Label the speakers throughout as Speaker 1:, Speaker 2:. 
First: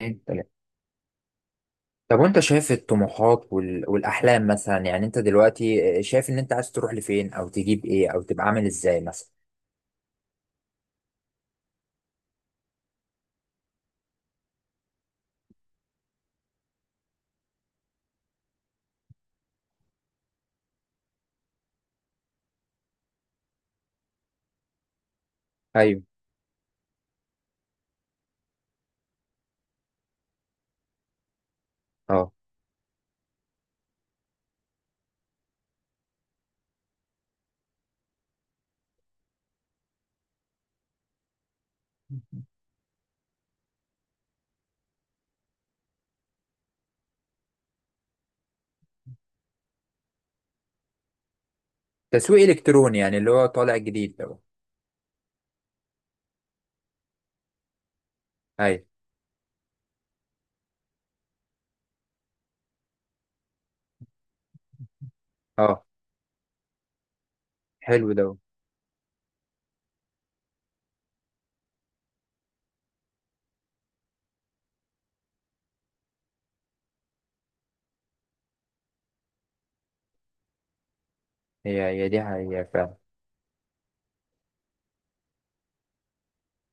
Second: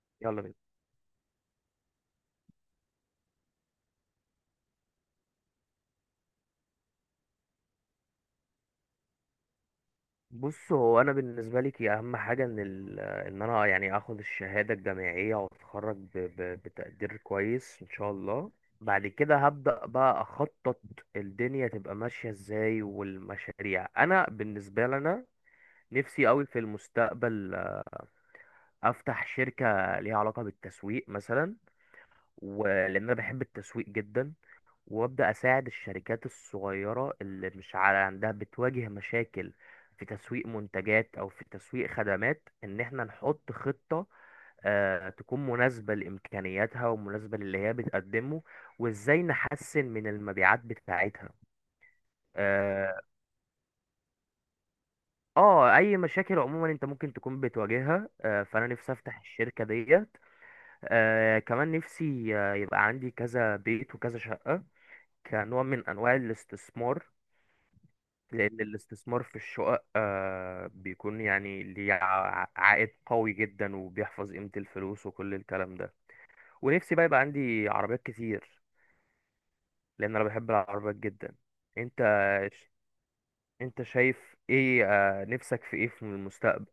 Speaker 1: اتنين،
Speaker 2: يلا بينا.
Speaker 1: تلاتة. طب، وانت شايف الطموحات والاحلام مثلا، يعني انت دلوقتي شايف ان انت عايز تروح لفين او تجيب ايه او تبقى عامل ازاي مثلا؟
Speaker 2: بص، هو انا بالنسبه لي كي اهم حاجه ان ال... ان انا يعني اخد الشهاده الجامعيه واتخرج بتقدير كويس ان شاء الله. بعد كده هبدا بقى اخطط الدنيا تبقى ماشيه ازاي والمشاريع. انا بالنسبه لنا
Speaker 1: ايوه.
Speaker 2: نفسي قوي في المستقبل، افتح شركه ليها علاقه بالتسويق مثلا،
Speaker 1: اه.
Speaker 2: ولان انا بحب التسويق جدا وابدا اساعد الشركات الصغيره اللي مش على عندها بتواجه مشاكل في تسويق منتجات او في تسويق خدمات، ان احنا نحط خطه تكون مناسبه لامكانياتها ومناسبه للي هي بتقدمه، وازاي نحسن من المبيعات بتاعتها.
Speaker 1: تسويق
Speaker 2: اه،
Speaker 1: الكتروني يعني اللي هو طالع جديد ده.
Speaker 2: اي مشاكل عموما انت ممكن تكون بتواجهها، فانا
Speaker 1: ايوه.
Speaker 2: نفسي افتح الشركه ديت. كمان نفسي يبقى عندي كذا بيت وكذا شقه، كنوع
Speaker 1: اه.
Speaker 2: من انواع الاستثمار.
Speaker 1: حلو ده.
Speaker 2: لأن الاستثمار في الشقق بيكون يعني ليه عائد قوي جدا وبيحفظ قيمة الفلوس وكل الكلام ده. ونفسي بقى يبقى عندي عربيات كتير، لأن أنا بحب العربيات جدا.
Speaker 1: هي
Speaker 2: أنت،
Speaker 1: هي دي حقيقة
Speaker 2: ش-
Speaker 1: فعلا.
Speaker 2: أنت شايف إيه، نفسك في إيه في المستقبل؟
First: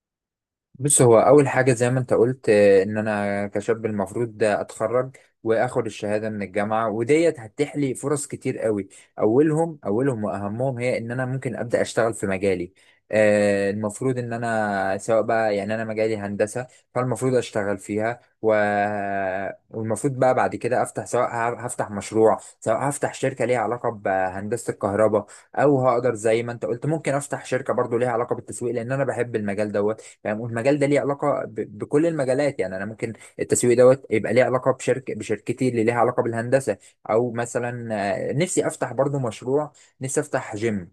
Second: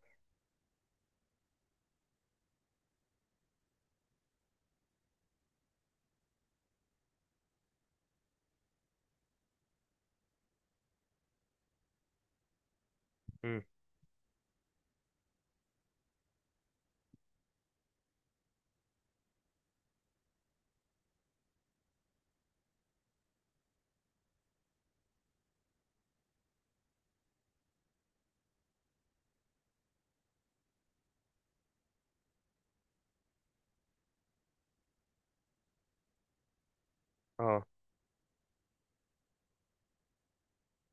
Speaker 1: بص، هو اول حاجه زي ما انت قلت ان انا كشاب المفروض ده اتخرج واخد الشهاده من الجامعه، وديت هتتيح لي فرص كتير قوي. اولهم اولهم واهمهم هي ان انا ممكن ابدا اشتغل في مجالي.
Speaker 2: مم.
Speaker 1: المفروض ان انا سواء بقى، يعني انا مجالي هندسه، فالمفروض اشتغل فيها. والمفروض بقى بعد كده افتح، سواء هفتح مشروع، سواء هفتح شركه ليها علاقه بهندسه الكهرباء، او هقدر زي ما انت قلت ممكن افتح شركه برضو ليها علاقه بالتسويق لان انا بحب المجال ده. فاهم؟ والمجال ده ليه علاقه بكل المجالات، يعني انا ممكن التسويق دوت يبقى ليه علاقه بشركتي اللي ليها علاقه بالهندسه، او
Speaker 2: أه.
Speaker 1: مثلا نفسي افتح برضو مشروع، نفسي افتح جيم،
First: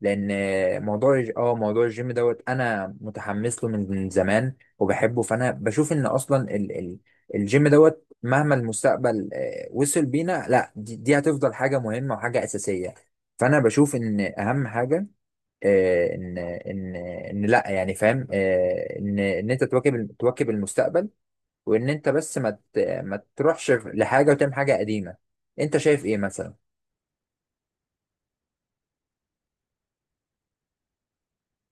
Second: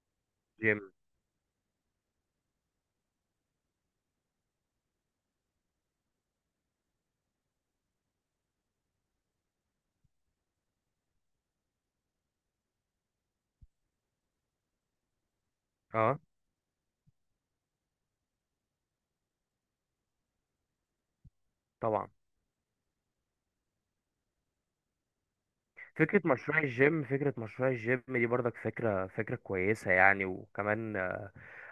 Speaker 1: لان
Speaker 2: جيم.
Speaker 1: موضوع موضوع الجيم دوت انا متحمس له من زمان وبحبه. فانا بشوف ان اصلا ال ال الجيم دوت، مهما المستقبل وصل بينا، لا دي هتفضل حاجه مهمه وحاجه اساسيه. فانا بشوف ان اهم حاجه، آه،
Speaker 2: أه
Speaker 1: ان ان ان لا يعني، فاهم؟ آه، ان ان انت تواكب المستقبل، وان
Speaker 2: طبعا.
Speaker 1: انت بس ما تروحش لحاجه وتعمل حاجه قديمه. انت شايف ايه
Speaker 2: فكرة
Speaker 1: مثلا؟
Speaker 2: مشروع الجيم، دي برضك فكرة كويسة يعني، وكمان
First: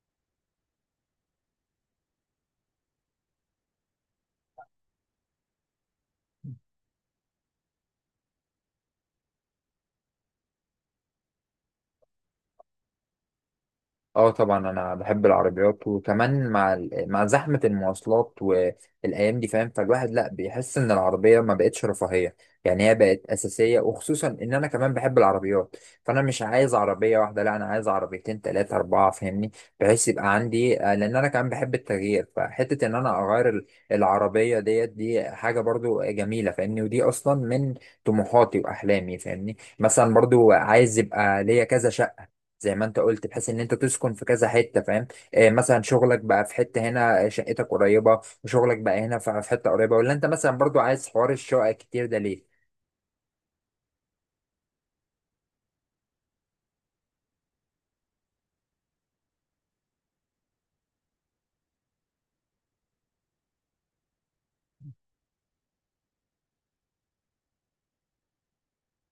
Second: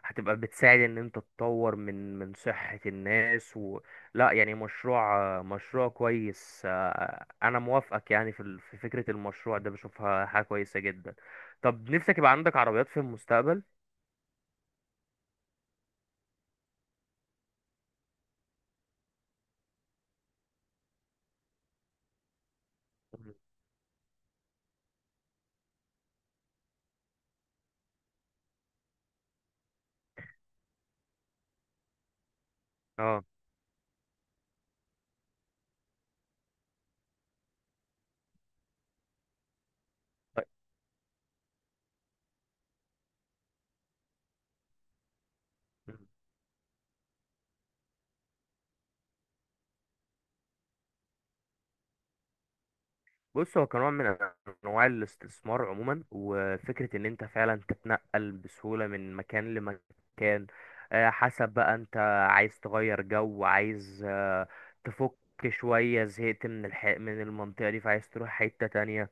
Speaker 2: هتبقى بتساعد ان انت تطور من صحة الناس و... لا يعني مشروع كويس، انا موافقك يعني في فكرة المشروع ده، بشوفها حاجة كويسة جدا. طب نفسك يبقى عندك عربيات في المستقبل؟
Speaker 1: اه طبعا، انا بحب العربيات، وكمان مع مع زحمه المواصلات والايام دي، فاهم؟ فالواحد لا بيحس ان العربيه ما بقتش رفاهيه، يعني هي بقت
Speaker 2: مم.
Speaker 1: اساسيه. وخصوصا ان انا كمان بحب العربيات، فانا مش عايز عربيه واحده، لا انا عايز عربيتين، ثلاثه، اربعه، فاهمني؟ بحيث يبقى عندي لان انا كمان بحب التغيير، فحته ان انا
Speaker 2: اه.
Speaker 1: اغير العربيه ديت، دي حاجه برضو جميله، فاهمني؟ ودي اصلا من طموحاتي واحلامي، فاهمني؟ مثلا برضو عايز يبقى ليا كذا شقه، زي ما انت قلت، بحيث ان انت تسكن في كذا حته، فاهم؟ مثلا
Speaker 2: طيب.
Speaker 1: شغلك بقى في حته هنا، شقتك قريبه وشغلك بقى هنا في حته قريبه، ولا انت مثلا برضو عايز حوار الشقق كتير ده ليه؟
Speaker 2: بص، هو كنوع من انواع الاستثمار عموما، وفكره ان انت فعلا تتنقل بسهوله من مكان لمكان، حسب بقى انت عايز تغير جو، عايز تفك شويه، زهقت من من المنطقه دي فعايز تروح حته تانية.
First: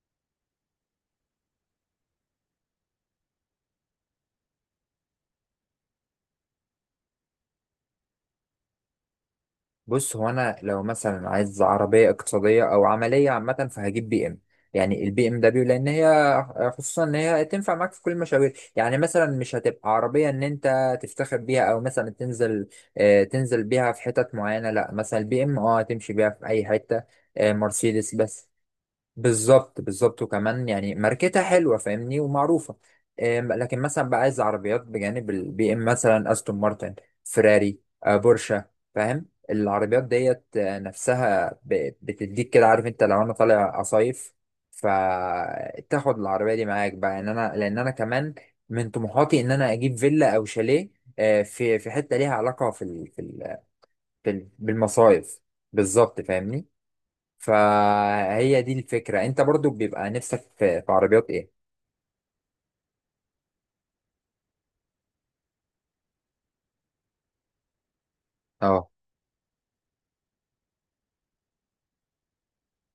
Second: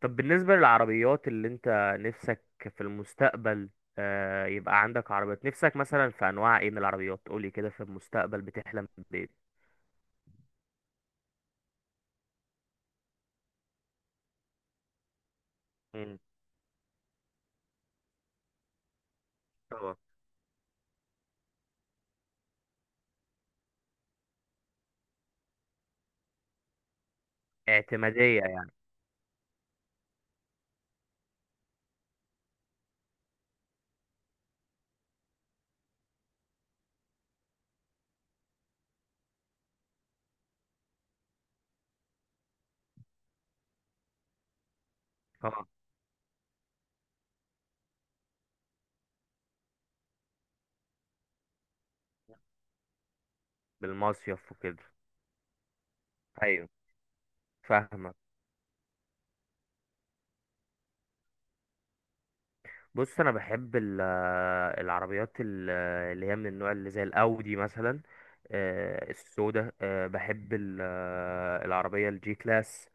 Speaker 2: طب بالنسبه للعربيات اللي انت نفسك في المستقبل يبقى عندك عربيات، نفسك مثلا في انواع ايه من العربيات؟ قولي كده، في المستقبل بتحلم بايه؟
Speaker 1: بص، هو انا لو مثلا عايز عربيه اقتصاديه او عمليه عامه فهجيب بي ام، يعني البي ام دبليو، لان هي
Speaker 2: مم،
Speaker 1: خصوصا ان هي تنفع معاك في كل المشاوير، يعني مثلا مش هتبقى
Speaker 2: طبعا.
Speaker 1: عربيه ان انت تفتخر بيها او مثلا تنزل، تنزل بيها في حتت معينه، لا مثلا البي ام تمشي بيها في اي حته. مرسيدس
Speaker 2: اعتماديه
Speaker 1: بس.
Speaker 2: يعني.
Speaker 1: بالظبط، بالظبط، وكمان يعني ماركتها حلوه، فاهمني؟ ومعروفه. لكن مثلا بقى عايز عربيات بجانب البي ام، مثلا استون مارتن، فيراري، بورشة، فاهم؟ العربيات ديت نفسها بتديك كده، عارف؟ انت لو انا طالع اصيف
Speaker 2: اه.
Speaker 1: فتاخد العربيه دي معاك بقى، ان انا، لان انا كمان من طموحاتي ان انا اجيب فيلا او شاليه، في حته ليها علاقه
Speaker 2: بالمصيف وكده.
Speaker 1: بالمصايف، بالظبط، فاهمني؟
Speaker 2: ايوه. فاهمك.
Speaker 1: فهي دي الفكرة. انت برضو بيبقى نفسك في عربيات ايه؟
Speaker 2: بص، انا بحب العربيات اللي هي من النوع اللي زي الاودي مثلا،
Speaker 1: اه.
Speaker 2: السودا. بحب العربيه الجي كلاس،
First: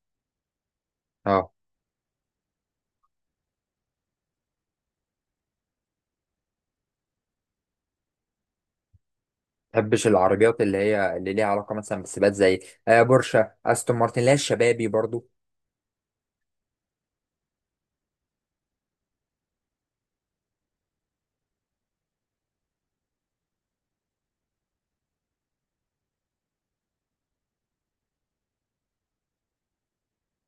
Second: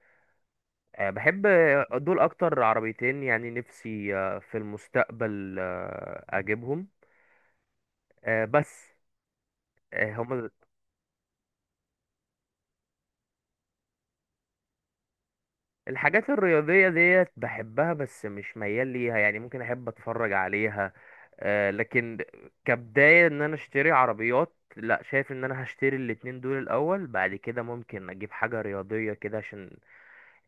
Speaker 2: بحب.
Speaker 1: اه.
Speaker 2: دول اكتر عربيتين يعني نفسي في المستقبل اجيبهم، بس.
Speaker 1: تحبش
Speaker 2: هم،
Speaker 1: العربيات اللي هي اللي ليها علاقة مثلا بالسباقات، زي بورشة، استون مارتن، اللي هي الشبابي برضو؟
Speaker 2: الحاجات الرياضية ديت بحبها بس مش ميال ليها، يعني ممكن أحب أتفرج عليها، لكن كبداية إن أنا أشتري عربيات، لا، شايف إن أنا هشتري الاتنين دول الأول، بعد كده ممكن أجيب حاجة رياضية كده، عشان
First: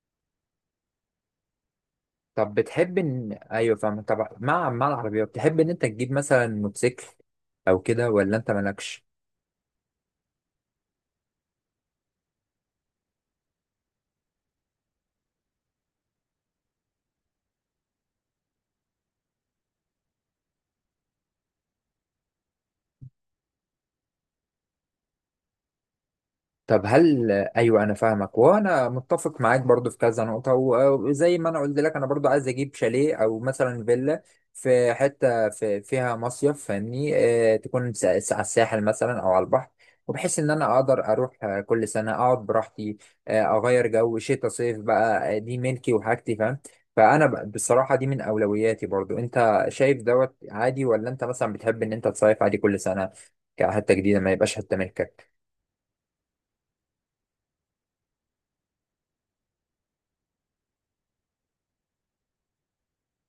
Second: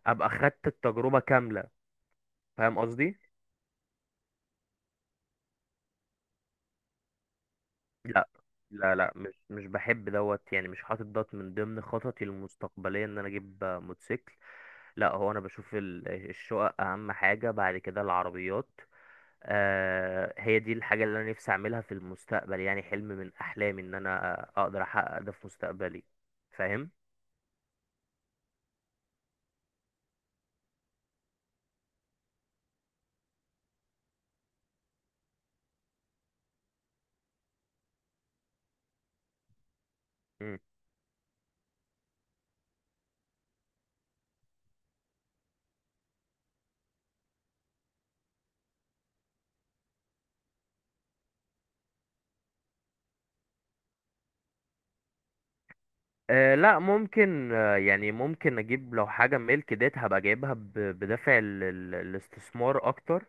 Speaker 2: أبقى خدت التجربة كاملة.
Speaker 1: طب
Speaker 2: فاهم
Speaker 1: بتحب
Speaker 2: قصدي؟
Speaker 1: ان، ايوه فاهم، طب مع العربيات تحب ان انت تجيب مثلا موتوسيكل او كده،
Speaker 2: لا.
Speaker 1: ولا انت
Speaker 2: لا
Speaker 1: مالكش؟
Speaker 2: لا مش بحب دوت يعني، مش حاطط دوت من ضمن خططي المستقبلية إن أنا أجيب، موتوسيكل. لا، هو أنا بشوف الشقق أهم حاجة، بعد كده العربيات. هي دي الحاجة اللي أنا نفسي أعملها في المستقبل، يعني حلم من أحلامي إن أنا أقدر أحقق ده في مستقبلي.
Speaker 1: طب
Speaker 2: فاهم؟
Speaker 1: هل، ايوه، انا فاهمك، وانا متفق معاك برضو في كذا نقطه، وزي ما انا قلت لك انا برضو عايز اجيب شاليه او مثلا فيلا في حته في فيها مصيف، فاهمني؟ تكون على الساحل مثلا او على البحر، وبحيث ان
Speaker 2: مم.
Speaker 1: انا اقدر اروح كل سنه اقعد براحتي. اغير جو، شتاء صيف بقى، دي ملكي وحاجتي، فاهم؟ فانا بصراحه دي من اولوياتي برضو. انت شايف دوت عادي ولا انت مثلا بتحب ان انت تصيف عادي كل سنه كحته جديده، ما يبقاش حته ملكك؟
Speaker 2: أه، لا ممكن، يعني ممكن أجيب لو حاجة ملك ديت، هبقى جايبها بدافع الاستثمار أكتر،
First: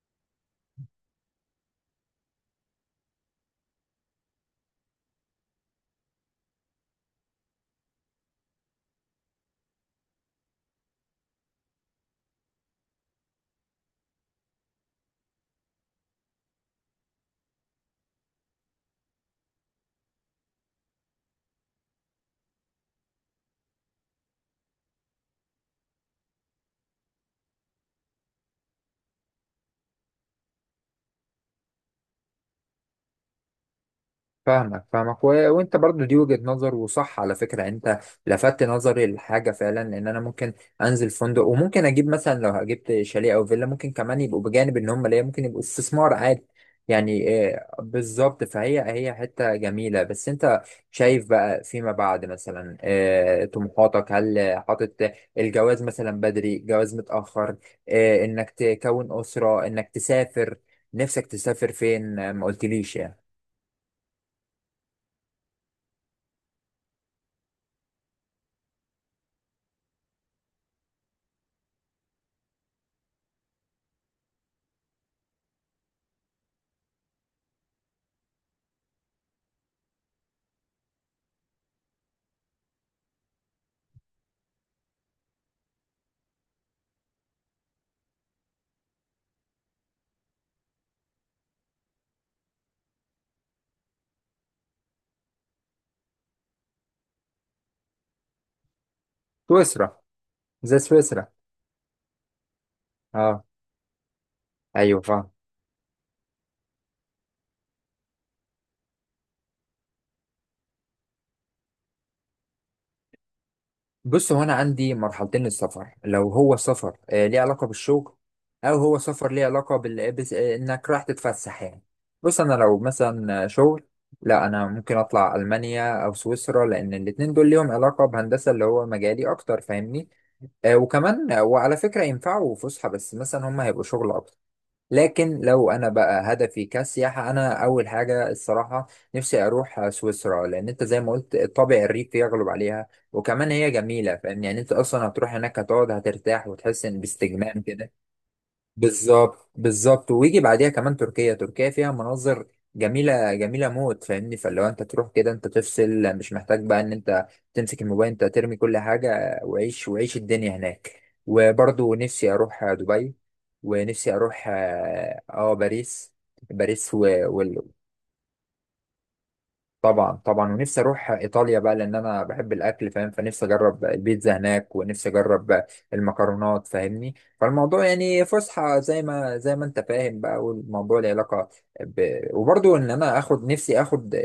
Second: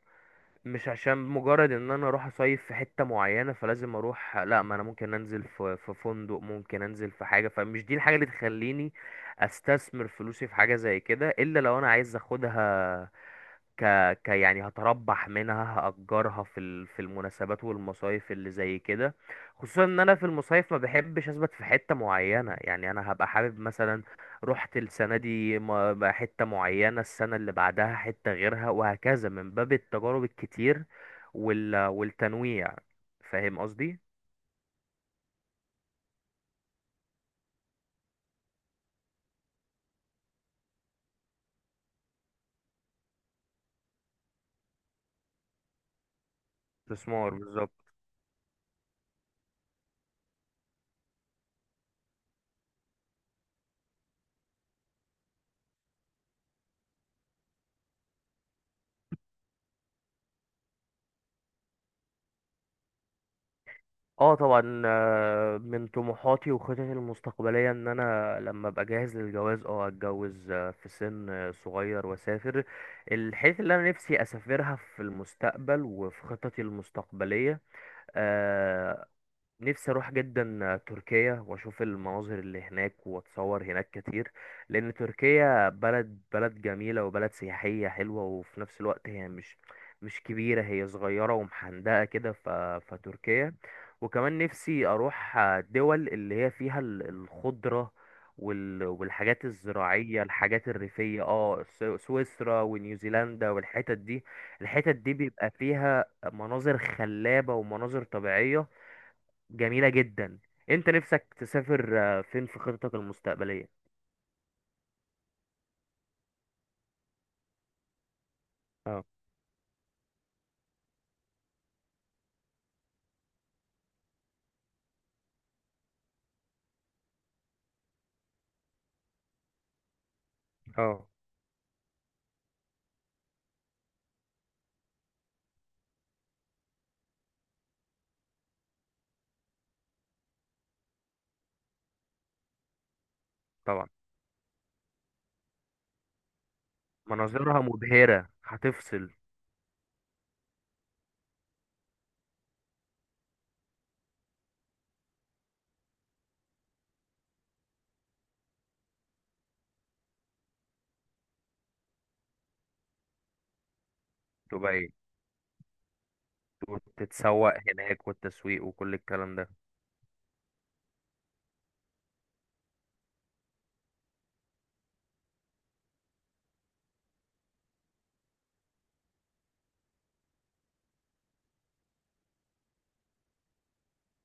Speaker 2: مش عشان مجرد إن أنا أروح أصيف في حتة معينة فلازم أروح. لا، ما أنا ممكن أنزل في فندق، ممكن أنزل في حاجة، فمش دي الحاجة اللي تخليني أستثمر فلوسي في حاجة زي كده، إلا لو أنا عايز أخدها ك... ك يعني هتربح منها، هأجرها في المناسبات والمصايف اللي زي كده. خصوصا ان انا في المصايف ما بحبش اثبت في حتة معينة، يعني انا هبقى حابب مثلا رحت السنة دي بقى حتة معينة، السنة اللي بعدها حتة غيرها، وهكذا من باب التجارب الكتير والتنويع. فاهم قصدي؟
Speaker 1: فاهمك، فاهمك، وانت برضو دي وجهة نظر، وصح على فكرة، يعني انت لفتت نظري لحاجة فعلا، لان انا ممكن انزل فندق، وممكن اجيب مثلا، لو جبت شاليه او فيلا ممكن كمان يبقوا بجانب ان هم ليا ممكن يبقوا استثمار عادي، يعني
Speaker 2: استثمار بالظبط.
Speaker 1: بالظبط. فهي هي حتة جميلة. بس انت شايف بقى فيما بعد مثلا طموحاتك، هل حاطط الجواز مثلا بدري، جواز متأخر؟ انك تكون أسرة، انك تسافر، نفسك تسافر فين؟ ما قلتليش يعني.
Speaker 2: اه طبعا، من طموحاتي وخططي المستقبليه ان انا لما ابقى جاهز للجواز اه اتجوز في سن صغير، واسافر الحته اللي انا نفسي اسافرها في المستقبل وفي خططي المستقبليه. آه، نفسي اروح جدا تركيا واشوف المناظر اللي هناك واتصور هناك كتير، لان تركيا بلد جميلة وبلد سياحية حلوة، وفي نفس الوقت هي مش كبيرة، هي صغيرة ومحندقة كده فتركيا. وكمان نفسي اروح دول اللي هي فيها الخضرة والحاجات
Speaker 1: سويسرا،
Speaker 2: الزراعية، الحاجات
Speaker 1: زي
Speaker 2: الريفية،
Speaker 1: سويسرا.
Speaker 2: اه سويسرا
Speaker 1: اه.
Speaker 2: ونيوزيلندا والحتت دي. الحتت
Speaker 1: ايوه
Speaker 2: دي
Speaker 1: فاهم.
Speaker 2: بيبقى فيها مناظر خلابة ومناظر طبيعية جميلة جدا. انت نفسك تسافر فين في خطتك المستقبلية؟
Speaker 1: بص، هو انا عندي مرحلتين للسفر، لو هو سفر ليه علاقه بالشغل، او هو
Speaker 2: اه.
Speaker 1: سفر ليه علاقه بال... بس... آه انك رايح تتفسح يعني. بص، انا لو مثلا شغل، لا انا ممكن اطلع المانيا او سويسرا لان الاتنين دول ليهم علاقه بهندسه اللي هو مجالي اكتر، فاهمني؟
Speaker 2: اه
Speaker 1: وكمان وعلى فكره ينفعوا فسحه، بس مثلا هم هيبقوا شغل اكتر. لكن لو انا بقى هدفي كسياحه، انا اول حاجه الصراحه نفسي اروح سويسرا، لان انت زي ما قلت الطابع الريفي يغلب عليها، وكمان هي
Speaker 2: طبعا.
Speaker 1: جميله، فاهم؟ يعني انت اصلا هتروح هناك هتقعد هترتاح وتحس ان باستجمام
Speaker 2: مناظرها
Speaker 1: كده.
Speaker 2: مبهرة، هتفصل.
Speaker 1: بالظبط، بالظبط. ويجي بعديها كمان تركيا. تركيا فيها مناظر جميلة، جميلة موت، فاهمني؟ فلو انت تروح كده انت تفصل، مش محتاج بقى ان انت تمسك الموبايل، انت ترمي كل حاجة وعيش وعيش الدنيا هناك. وبرضو نفسي اروح دبي، ونفسي اروح
Speaker 2: دبي،
Speaker 1: باريس. باريس
Speaker 2: وتتسوق
Speaker 1: وال-
Speaker 2: هناك والتسويق وكل الكلام ده.
Speaker 1: طبعا، طبعا. ونفسي اروح ايطاليا بقى، لان انا بحب الاكل، فاهم؟ فنفسي اجرب البيتزا هناك، ونفسي اجرب المكرونات، فاهمني؟ فالموضوع يعني فسحه، زي ما انت فاهم بقى. والموضوع له علاقه وبرضو ان انا اخد، نفسي اخد آه،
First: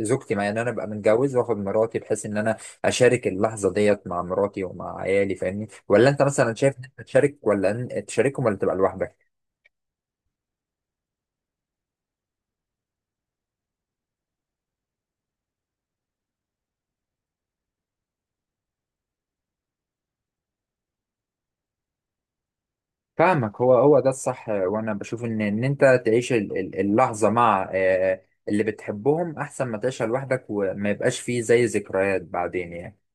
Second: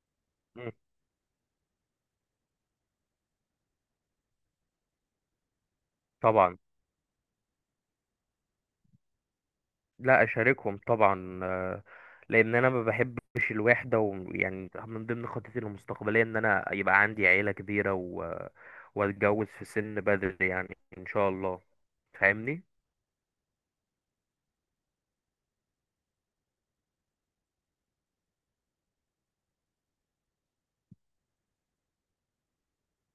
Speaker 1: آه، زوجتي معايا، ان انا
Speaker 2: مم.
Speaker 1: ابقى متجوز واخد مراتي، بحيث ان انا اشارك اللحظه ديت مع مراتي ومع عيالي، فاهمني؟ ولا انت مثلا
Speaker 2: طبعا.
Speaker 1: شايف ان انت تشارك، ولا تشاركهم، ولا تبقى لوحدك؟
Speaker 2: لا، اشاركهم طبعا، لان انا ما بحبش الوحده، ويعني من ضمن خطتي المستقبليه ان انا يبقى عندي عيله كبيره و... واتجوز في سن بدري يعني ان شاء الله. فاهمني
Speaker 1: فاهمك. هو هو ده الصح. وانا بشوف ان انت تعيش اللحظه مع اللي بتحبهم، احسن ما تعيشها لوحدك وما يبقاش فيه زي ذكريات بعدين يعني.